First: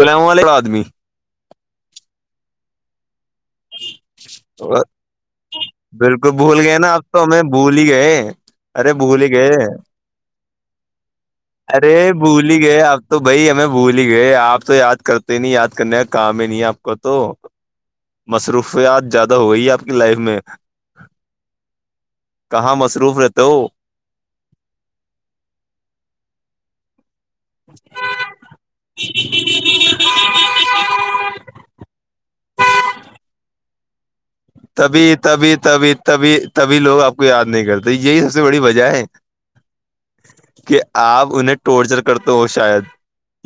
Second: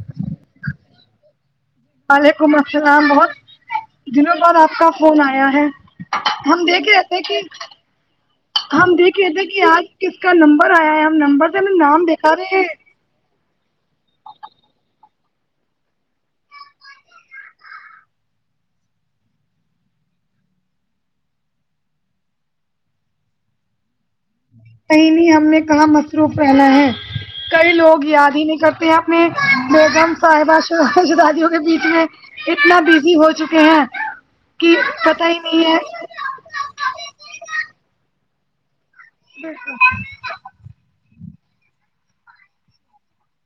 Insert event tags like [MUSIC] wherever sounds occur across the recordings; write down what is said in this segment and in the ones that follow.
اسلام علیکم آدمی وعلیکم السلام بہت دنوں بعد آپ کا فون آیا ہے بالکل بھول ہم گئے دیکھ نا آپ رہے تھ تو کہ ہمیں بھول ہی گئے ارے ہم دیکھ بھول ہی رہے تھے گئے کہ آج کس کا نمبر آیا ہے ہم نمبر سے ہمیں ارے نام دکھا بلی رہے گی تو بھائی ہمیں بھول ہی گئے آپ تو یاد کرتے نہیں یاد کرنے کا کام ہی نہیں ہے آپ کا تو مصروفیات زیادہ ہو گئی ہے آپ کی لائف میں کہاں مصروف رہتے ہو کہیں نہیں ہم نے کہاں مصروف پنا ہے کئی لوگ یاد ہی نہیں کرتے ہیں اپنے بیگم صاحبہ سہزادیوں کے بیچ میں اتنا بزی ہو چکے ہیں کہ تبھی پتہ ہی تبھی نہیں ہے تبھی تبھی تبھی لوگ آپ کو یاد نہیں کرتے یہی سب سے بڑی وجہ ہے بالکل کہ آپ انہیں ٹورچر کرتے ہو شاید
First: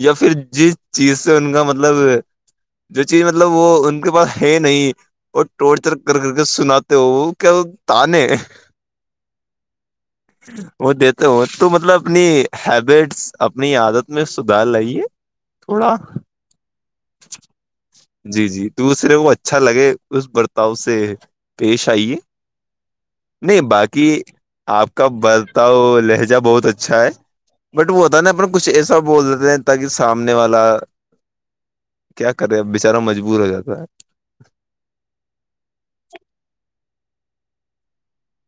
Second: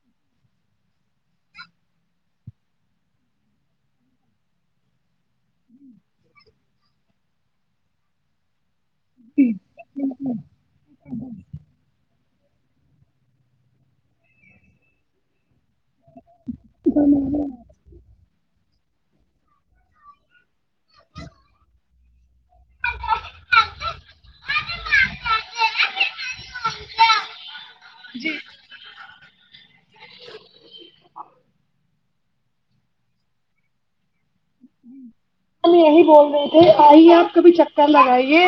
یا پھر جس چیز سے ان کا مطلب ہے جو چیز مطلب وہ ان کے پاس ہے نہیں اور ٹورچر کر کر کے سناتے ہو وہ کیا تان وہ دیتے ہ تو مطلب اپنی ہیبٹس اپنی عادت میں سدھار لے تھوڑا [UNINTELLIGIBLE] جی جی دوسرے کو اچھا لگے اس برتاؤ سے پیش آئیے نہیں باقی آپ کا برتاؤ لہجہ بہت اچھا ہے بٹ وہ ہوتا نا اپن کچھ ایسا بول دیتے ہیں تاکہ سامنے والا کیا کرے بچارا مجبور ہو جاتا ہے جی ہم یہی بول رہے تھے آئیے آپ کبھی چکر لگائیے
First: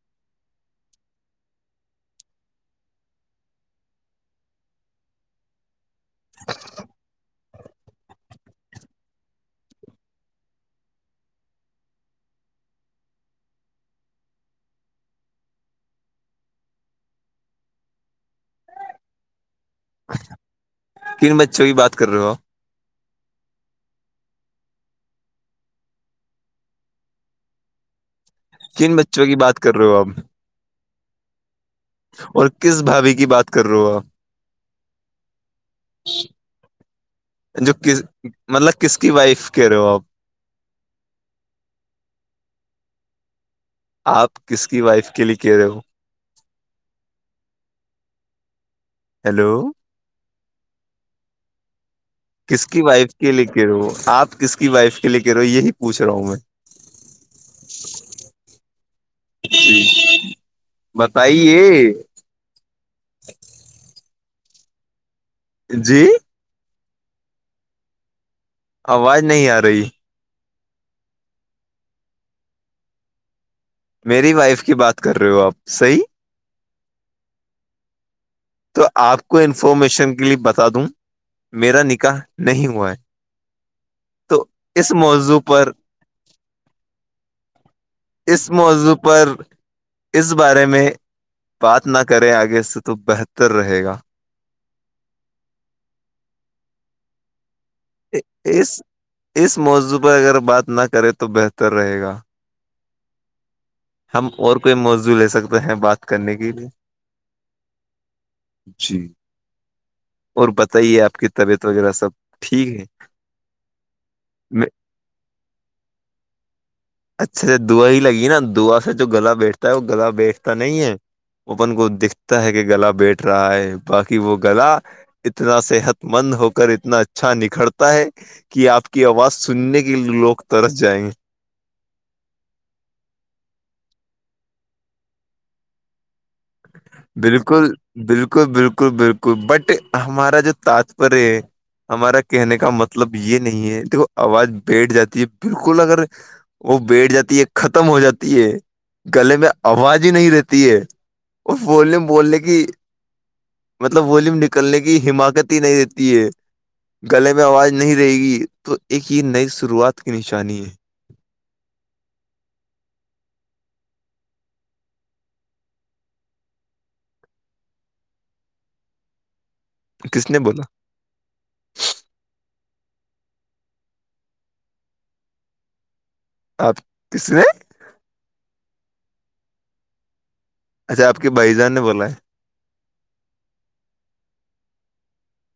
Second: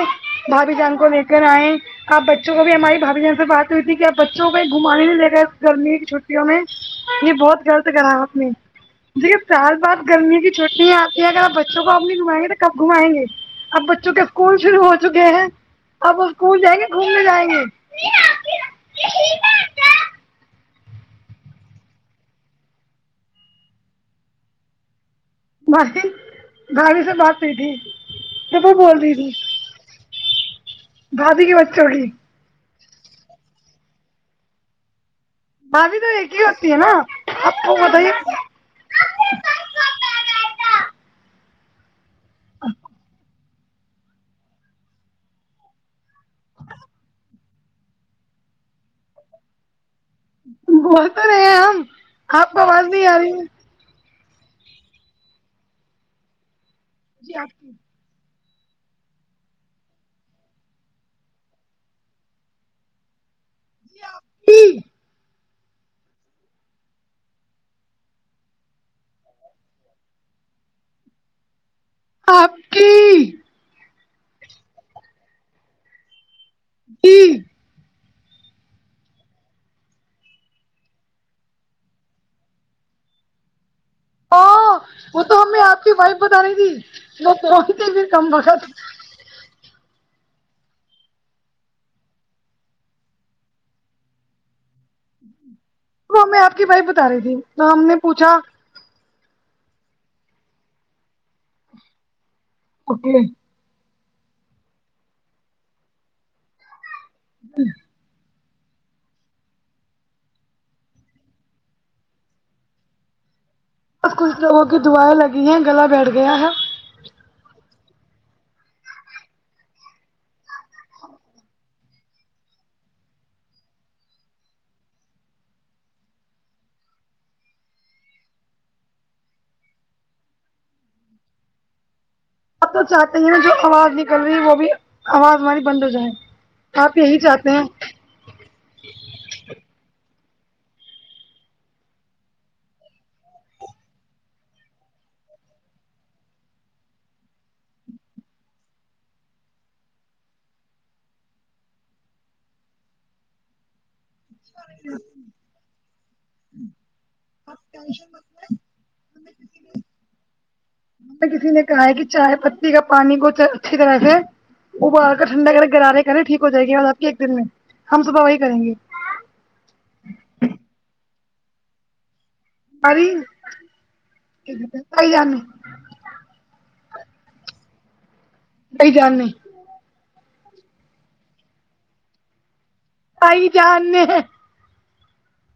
بھابی جان کو لے کر آئے آپ بچوں کو بھی ہماری بھائی جان سے بات ہوئی تھی کہ آپ بچوں کو میں گھمانے نہیں لے گرمی کی چھٹیوں میں یہ بہت غلط کرا آپ نے دیکھیے سال بعد گرمی کی چھٹیاں کہ اگر آپ بچوں کو اب نہیں گھمائیں گے تو کب گھمائیں گے اب بچوں کے اسکول شروع ہو چکے ہیں اب اسکول جائیں گے گھومنے جائیں گے کن بچوں کی بات کر رہے ہو بھائی بھابی سے بات ہوئی تھی جب وہ کن بول رہی بچوں تھی کی بات کر رہے ہو آپ بھابھی کے بچوں کی اور کس بھابھی کی بات کر رہو ہو بھابھی تو ایک ہی ہوتی ہے نا آپ جو کو کس بتائیے مطلب کس کی وائف کہہ رہے ہو آپ آپکو آپ کس کی وائف کے لیے کہہ رہے ہو ہیلو بول تو رہے ہیں ہم آپ کو آواز نہیں آرہی ہے ہیلو آپ کس کی وائف کے لیے کہ رہے ہو یہی پوچ رہا ہوں میں جی آپ جی بتائیے جی آپ کی جی آواز نہیں آ رہی آپ کی میری وائف کی بات کر رہے ہو آپ صحیح جی تو آپ کو انفارمیشن کے لیے بتا دوں میرا نکاح نہیں ہوا ہے تو اس موضوع پر آپکی وائف بتارہی تھی میں فون اس موضوع پر اس بارے میں بات نہ کریں آگے سے تو بہتر رہے گا ہمیں آپ کی وایف بتا رہی تھی نہ ہم نے پوچھا اس اس موضوع پر اگر بات نہ کرے تو بہتر رہے گا او کے ہم اور کوئی موضوع لے سکتے ہیں بات کرنے کے لیے [INAUDIBLE] جی اور بتائیے آپ کی طبیعت وغیرہ سب ٹھیک ہے بس کچھ لوگوں میں کی دعائیں لگی ہیں گلا بیٹھ گیا ہے اچھا دهوا ہی لگی ہے نا دهوا سے جو گلا بیٹھتا ہے وہ گلا بیٹھتا نہیں ہے وہ اپن کو دکھتا ہے کہ گلا بیٹھ رہا ہے باقی وہ گلا اتنا صحت مند ہو کر اتنا اچھا نکھرتا ہے کی آپ کی آواز سننے کے لیےلوگ ترس جائیں گے آب تو چاہتے ہیں نا جو آواز نکل رہی ہے وہ بھی آواز ہماری بند ہو جائے آپ یہی چاہتے بالکل ہیں بالکل بالکل بالکل بٹ ہمارا جو [UNINTELLIGIBLE] ہے ہمارا کہنے کا مطلب یہ نہیں ہے دیکھو آواز بیٹھ جاتی ہے بالکل اگر وہ بیٹھ جاتی ہے ختم ہو جاتی ہے گلے میں آواز ہی نہیں رہتی ہے بولنے بولنے کی مطلب والیوم نکلنے کی حماکت ہی نہیں رہتی ہے گلے میں آواز نہیں رہے گی تو ایک یہ نئی شروعات کی نشانی ہے مجھےکسی نے کہا ہے کہ چائے پتی کا پانی کو اچھی طرح سے اوبال کر ٹھنڈا کر گرارے کرے ٹھیک ہو جائے گی آپ کے ایک دن میں ہم صبح وہی کریں گے کس نے بولا اری بھائی جان نے آپ کس نے بھائی جان نے اچھا آپ کے بھائی جان نے بولا ہے بھائی جان نے ہ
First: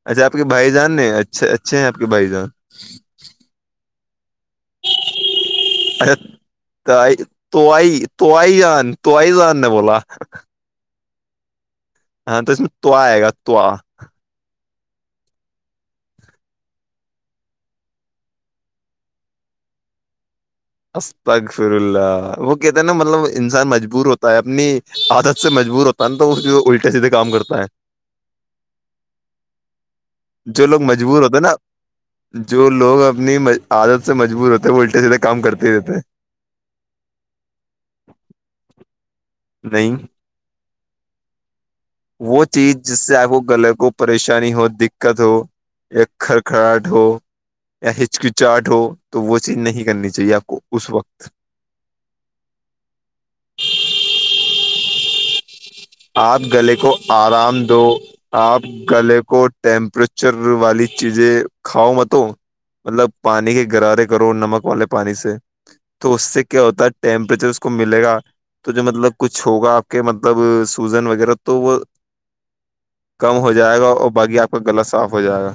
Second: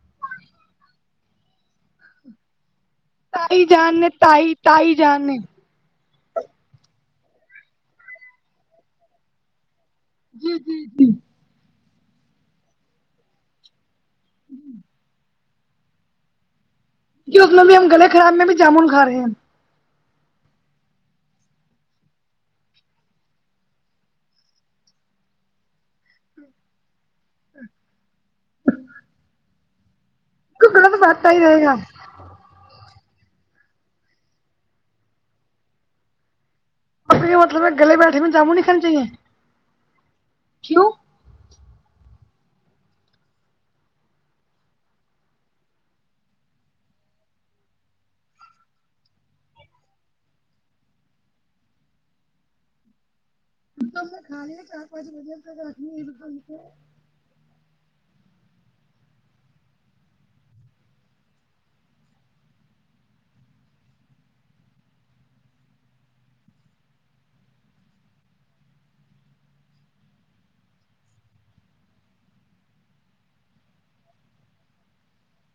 اچھا آپ بھائی جان نے اچھے اچھے ہیں آ پ کے بھائی جان تائی جان نے تائی تائی جان نے ا تاآئی تو آئی جان تو آئی جان نے بولا جی جی جی ہاں تو اس میں طوا آئے گا طووا کی اس میں بھی ہم گلا خراب میں بھی جامن کھا رہے ہیں اسقفر اللہ وہ کہتے ہیں نا مطلب انسان مجبور ہوتا ہے اپنی عادت سے مجبور ہوتا کل تو وہ الٹے سیدھے کام کرتا ہے جو تو لوگ گلا تو مجبور بیٹھتا ہوتے ہی نا رہے گا جو لوگ اپنی مہ عادت سے مجبور ہوتے ہیں وہ الٹے سیدھےکام کرتے ہی رہتے ہیں اپ یہ مطلب گلے بیٹھے میں جامن نہیں کھانا چاہیے نئی کیوں وہ چیز جس سے آپ کو گلہ کو پریشانی ہو دکت ہو ایک کرکھڑاہٹ ہو یا ہچ کی چاہٹ ہو تو وہ چیز نہیں کرنی چاہیے آپ کو اس وقت تو ہم نے کھانے ہے چار پانچ بجے تک آپ رکھنی گلے کو آرام دو آپ گلے کو ٹیمپریچر والی چیزیں کھاؤ میںت مطلب پانی کے گغرارے کرو نمک والے پانی سے تو اس سے کیا ہوتا ہے ٹیمپریچر اس کو ملے گا تو جو مطلب کچھ ہوگا آپ کے مطلب سوزن وغیرہ تو وہ کم ہو جائے گا اور باقی آپ کا گلا صاف ہو جائے گا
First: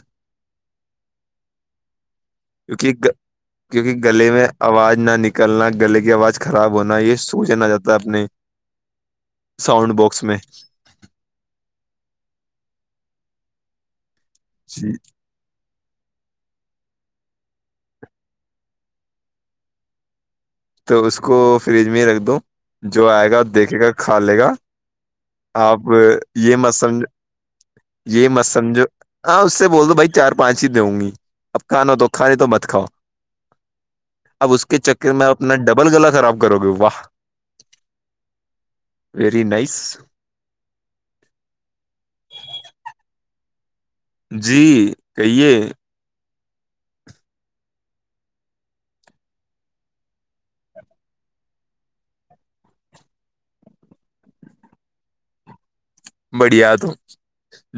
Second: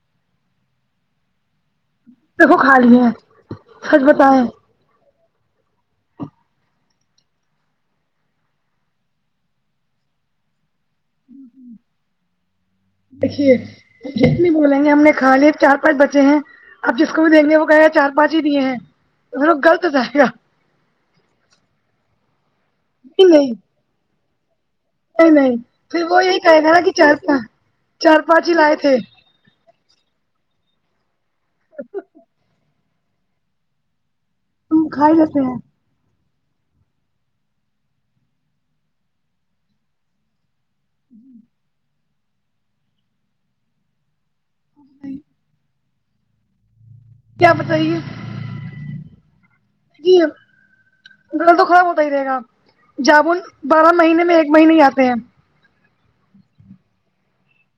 دیکھو کھا کیونکہ لیے کیونکہ سچ گلے بتائیں میں آواز نہ نکلنا گلے کی آواز خراب ہونا یہ وہ جانا جاتا ہے اپنے ساؤنڈ باکس میں دیکھیے جس نے بولیں گے ہم نے کھا لییا چا پچ بچے ہیں آپ جس کو بھی دیں گے وہ کہے گا چار پانچ ہی دیے ہیں پھر وہ غلط بتاے گا تو اس کو فریج میں ہی رکھ دو جو آئے نہیں گا نہیں دیکھے گا کھا لے گا نہیں نہیں آپ پھر وہ یہی یہ کہے گا مت نا کہ سمجھو چار پانچ چار یہ مت پانچ ہی لائے سمجھو تھے ہاں اس سے بول دو بھائی چار پانچ ہی دوں گی اب کھانا تو کھانے تو مت کھاؤ اب اس کے ہم کھا چکر ہی میں آپ لیتے ہیں ڈبل گلا خراب کرو گے واہ ویری نائس جی [INAUDIBLE] جی کہیے کیا بتائیے جی گلا تو خراب ہوتا ہی رہے گا جامن بارہ مہینے میں ایک مہینے ہی آتے ہیں بڑھیا تم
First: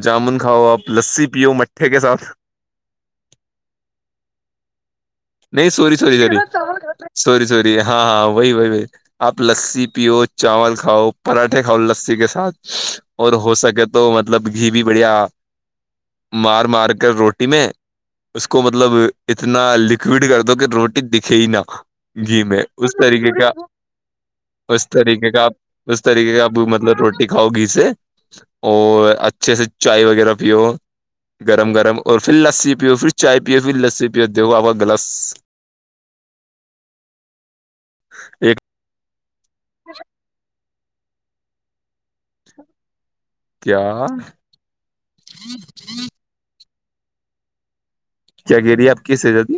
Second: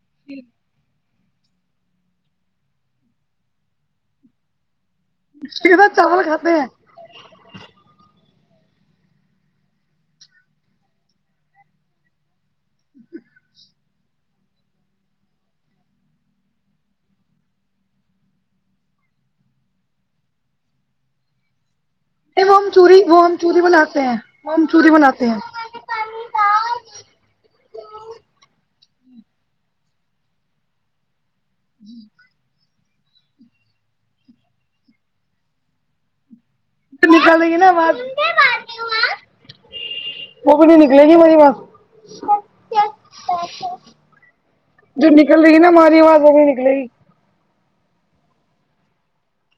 جامن کھاؤ آپ لسی پیو مٹکھے کے ساتھ اس نہیں کے سوری ساتھ سوری چاول سوری کھاتے ہیں سوری سوری ہاں وہی وہی وہی آپ لسی پیو چاول کھاؤ پراٹھے کھاؤ لسی کے ساتھ اور ہو سکے تو تو مطلب گھی بھی بڑھیا مار مار کر روٹی میں اس کو مطلب اتنا لکھ کیڈ کر دو کہ روٹی دکھے ہی نہ گھی نہیں وہ میں ہم اس چوری وہ طریقے ہم کا چوری بناتے ہیں وہ ہم اس چوری بناتے طریقے ہیں کا آپ اس طریقے کا اپ مطلب روٹی کھاؤ گھی سے اور اچھے سے چائے وغیرہ پیو گرم گرم اور پھر لسی پیو پھر چائے پیو پھر لسی پیو دیکھو آپ گلس نکالیں گی نا آواز ہاں خود ہی نکلے گی مری بات کیا جو نکل رہی نا ماری آواز وہ نہی نکلے گی کیا کہہ رہی ہے آپ کی شہزادی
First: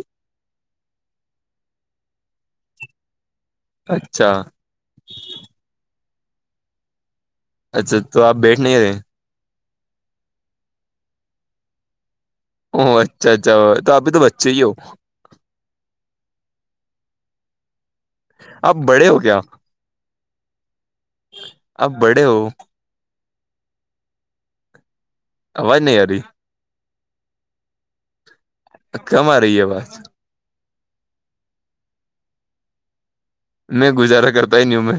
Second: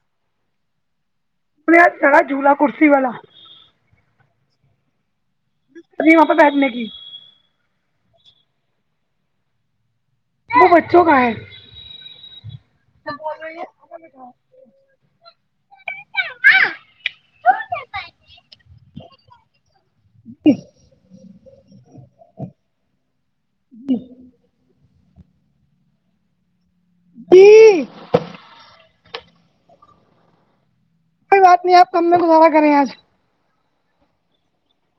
وہ یہ سڑا جولا کرسی والا اچھا ابھی وہاں پہ بیٹھنے گئی اچھا تو آپ بیٹھ نے آئے وہ بچوں کا ہے او اچھا اچھا تو اپ تو بچے ہی ہو آپ بڑے ہو کیا [INAUDIBLE] اپ بڑے ہو ایک آواز نہیں اری [UNINTELLIGIBLE] کم آ رہی ہے آواز کوئی بات نہیں آپ کم میں گزارا کریں آج نہی گزارا کرتا ہی نہیں ہوں میں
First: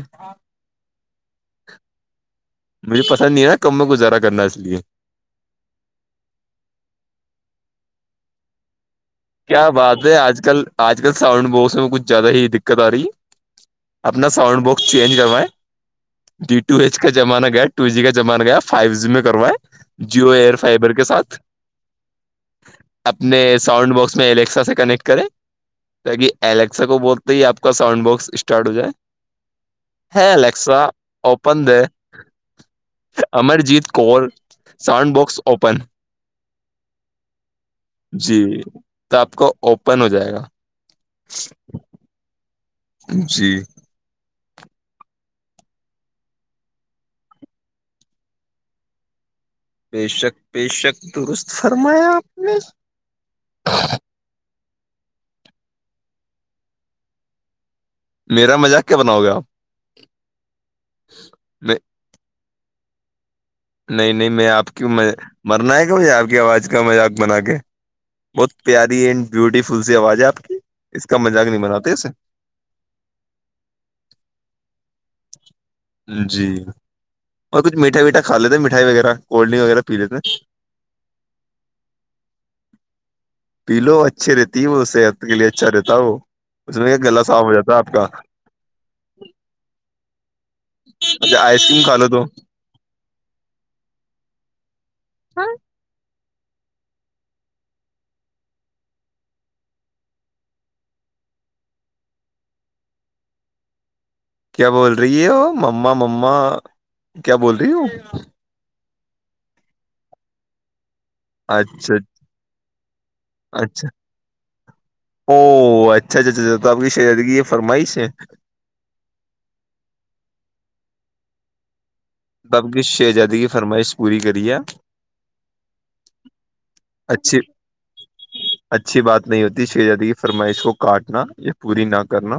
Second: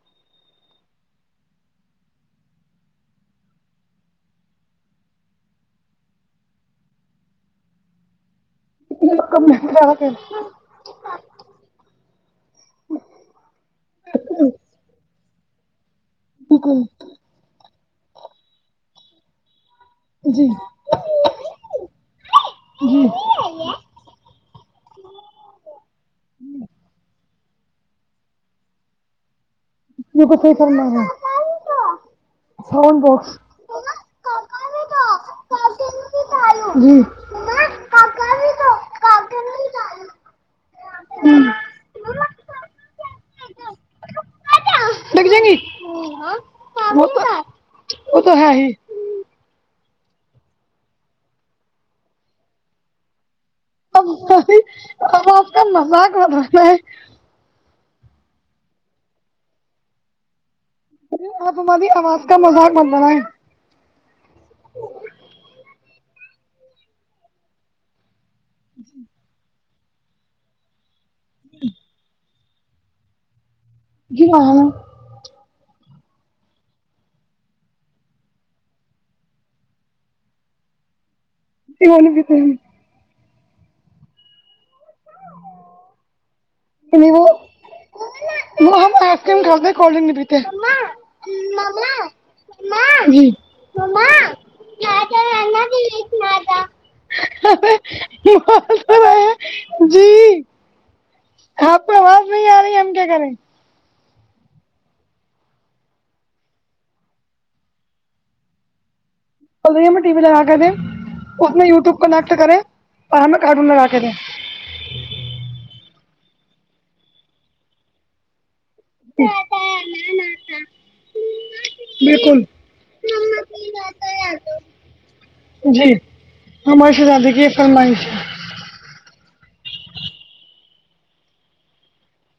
مجھے پسند نہیں ہے نا کم میں گزارا کرنا اس لیے کم میں کیا گزارا بات ہے آج کل آج کل ساؤنڈ باکس میں کچھ زیادہ ہی دقت آ رہی ہے اپنا کریں ساؤنڈ باکس چینج کروائے ڈی ٹو بالکل ایچ کا زمانہ گیا ٹو جی کا زمانہ گیا فائیو جی میں کروائیں جیو جی ایئر جی فائبر کے ساتھ اپنے ساؤنڈ باکس میں الیکسا سے کنیکٹ کریں تاکہ الیکسا کو بولتے ہی آپ کا ساؤنڈ باکس اسٹارٹ ہو جائے ہے بالکل صحیح الیکسا فرما رہے اوپن دے ہیں ساؤنڈ باکس امرجیت کول ساؤنڈ باکس اوپن جی جی تو آپ کو اوپن ہو جائے گا جی نہیں نہیں وہ تو وہ تو ہے ہی بے شک بےشک درست فرمایا آپ نے اب ہم آپ کا مذاق بنانا ہے میرا مزاق کیا بناؤ گے آپ آپ میں ہماری آواز کا مذاق مت بناے نہیں نہیں میں آپ کی م مرنا ہے کیا بھی آپ کی آواز کا مذاق بنا کے بہت پیاری اینڈ بیوٹیفل سی آواز ہے آپ کی اس کا مذاق نہیں بناتے ایسے جی ہاں [UNINTELLIGIBLE] ہاں جی اور کچھ میٹھا ویٹھا کھالیتے ہے مٹھائی وغیرہ کولڈرنک وغیرہ پی لیتے ہیں ج ہوول بھی تو [UNINTELLIGIBLE] پیلو اچھی رہتی ہے وہ صحت کے لیے اچھا رہتا ہے وہ اس میں کیا نہیں گلا وہ صاف ہو جاتا ہے آپ کا وہ ہم آئسکریم کھاتے ہے کولڈ ڈرنک نہیں پیتے اچھا آئسکریم کھالو تو [UNINTELLIGIBLE] جی [UNINTELLIGIBLE] آپ کو آواز نہیں آ رہی ہے ہم کیا کریں کیا بول رہی ہو مما مما کیا بول رہی ہو بول رہی ہے ہمیں ٹی وی لگا کے دیں اس میں اچھا یوٹیوب کنیکٹ کرے اور ہمیں کارٹون لگا اچھا کے دیں او اچھا اچھا اچا تو آپ کی شہزادی کی یہ فرمائش ہے پ ل ن تھا [UNINTELLIGIBLE] آپ کی شہزادی کی فرمائش پوری کریے جی ہماری شہزادی اچھی کی یہ فرمائش ہے اچھی بات نہیں ہوتی شہزادی کی فرمائش کو کاٹنا یا پوری نہ کرنا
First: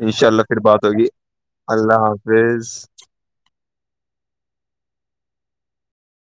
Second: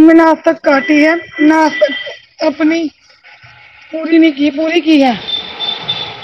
ان میں نہ شاء اب اللہ تک پھر بات کاٹی ہوگی ہے نہ اپ اللہ حافظ اپنی پوری نہیں کی پوری کی ہے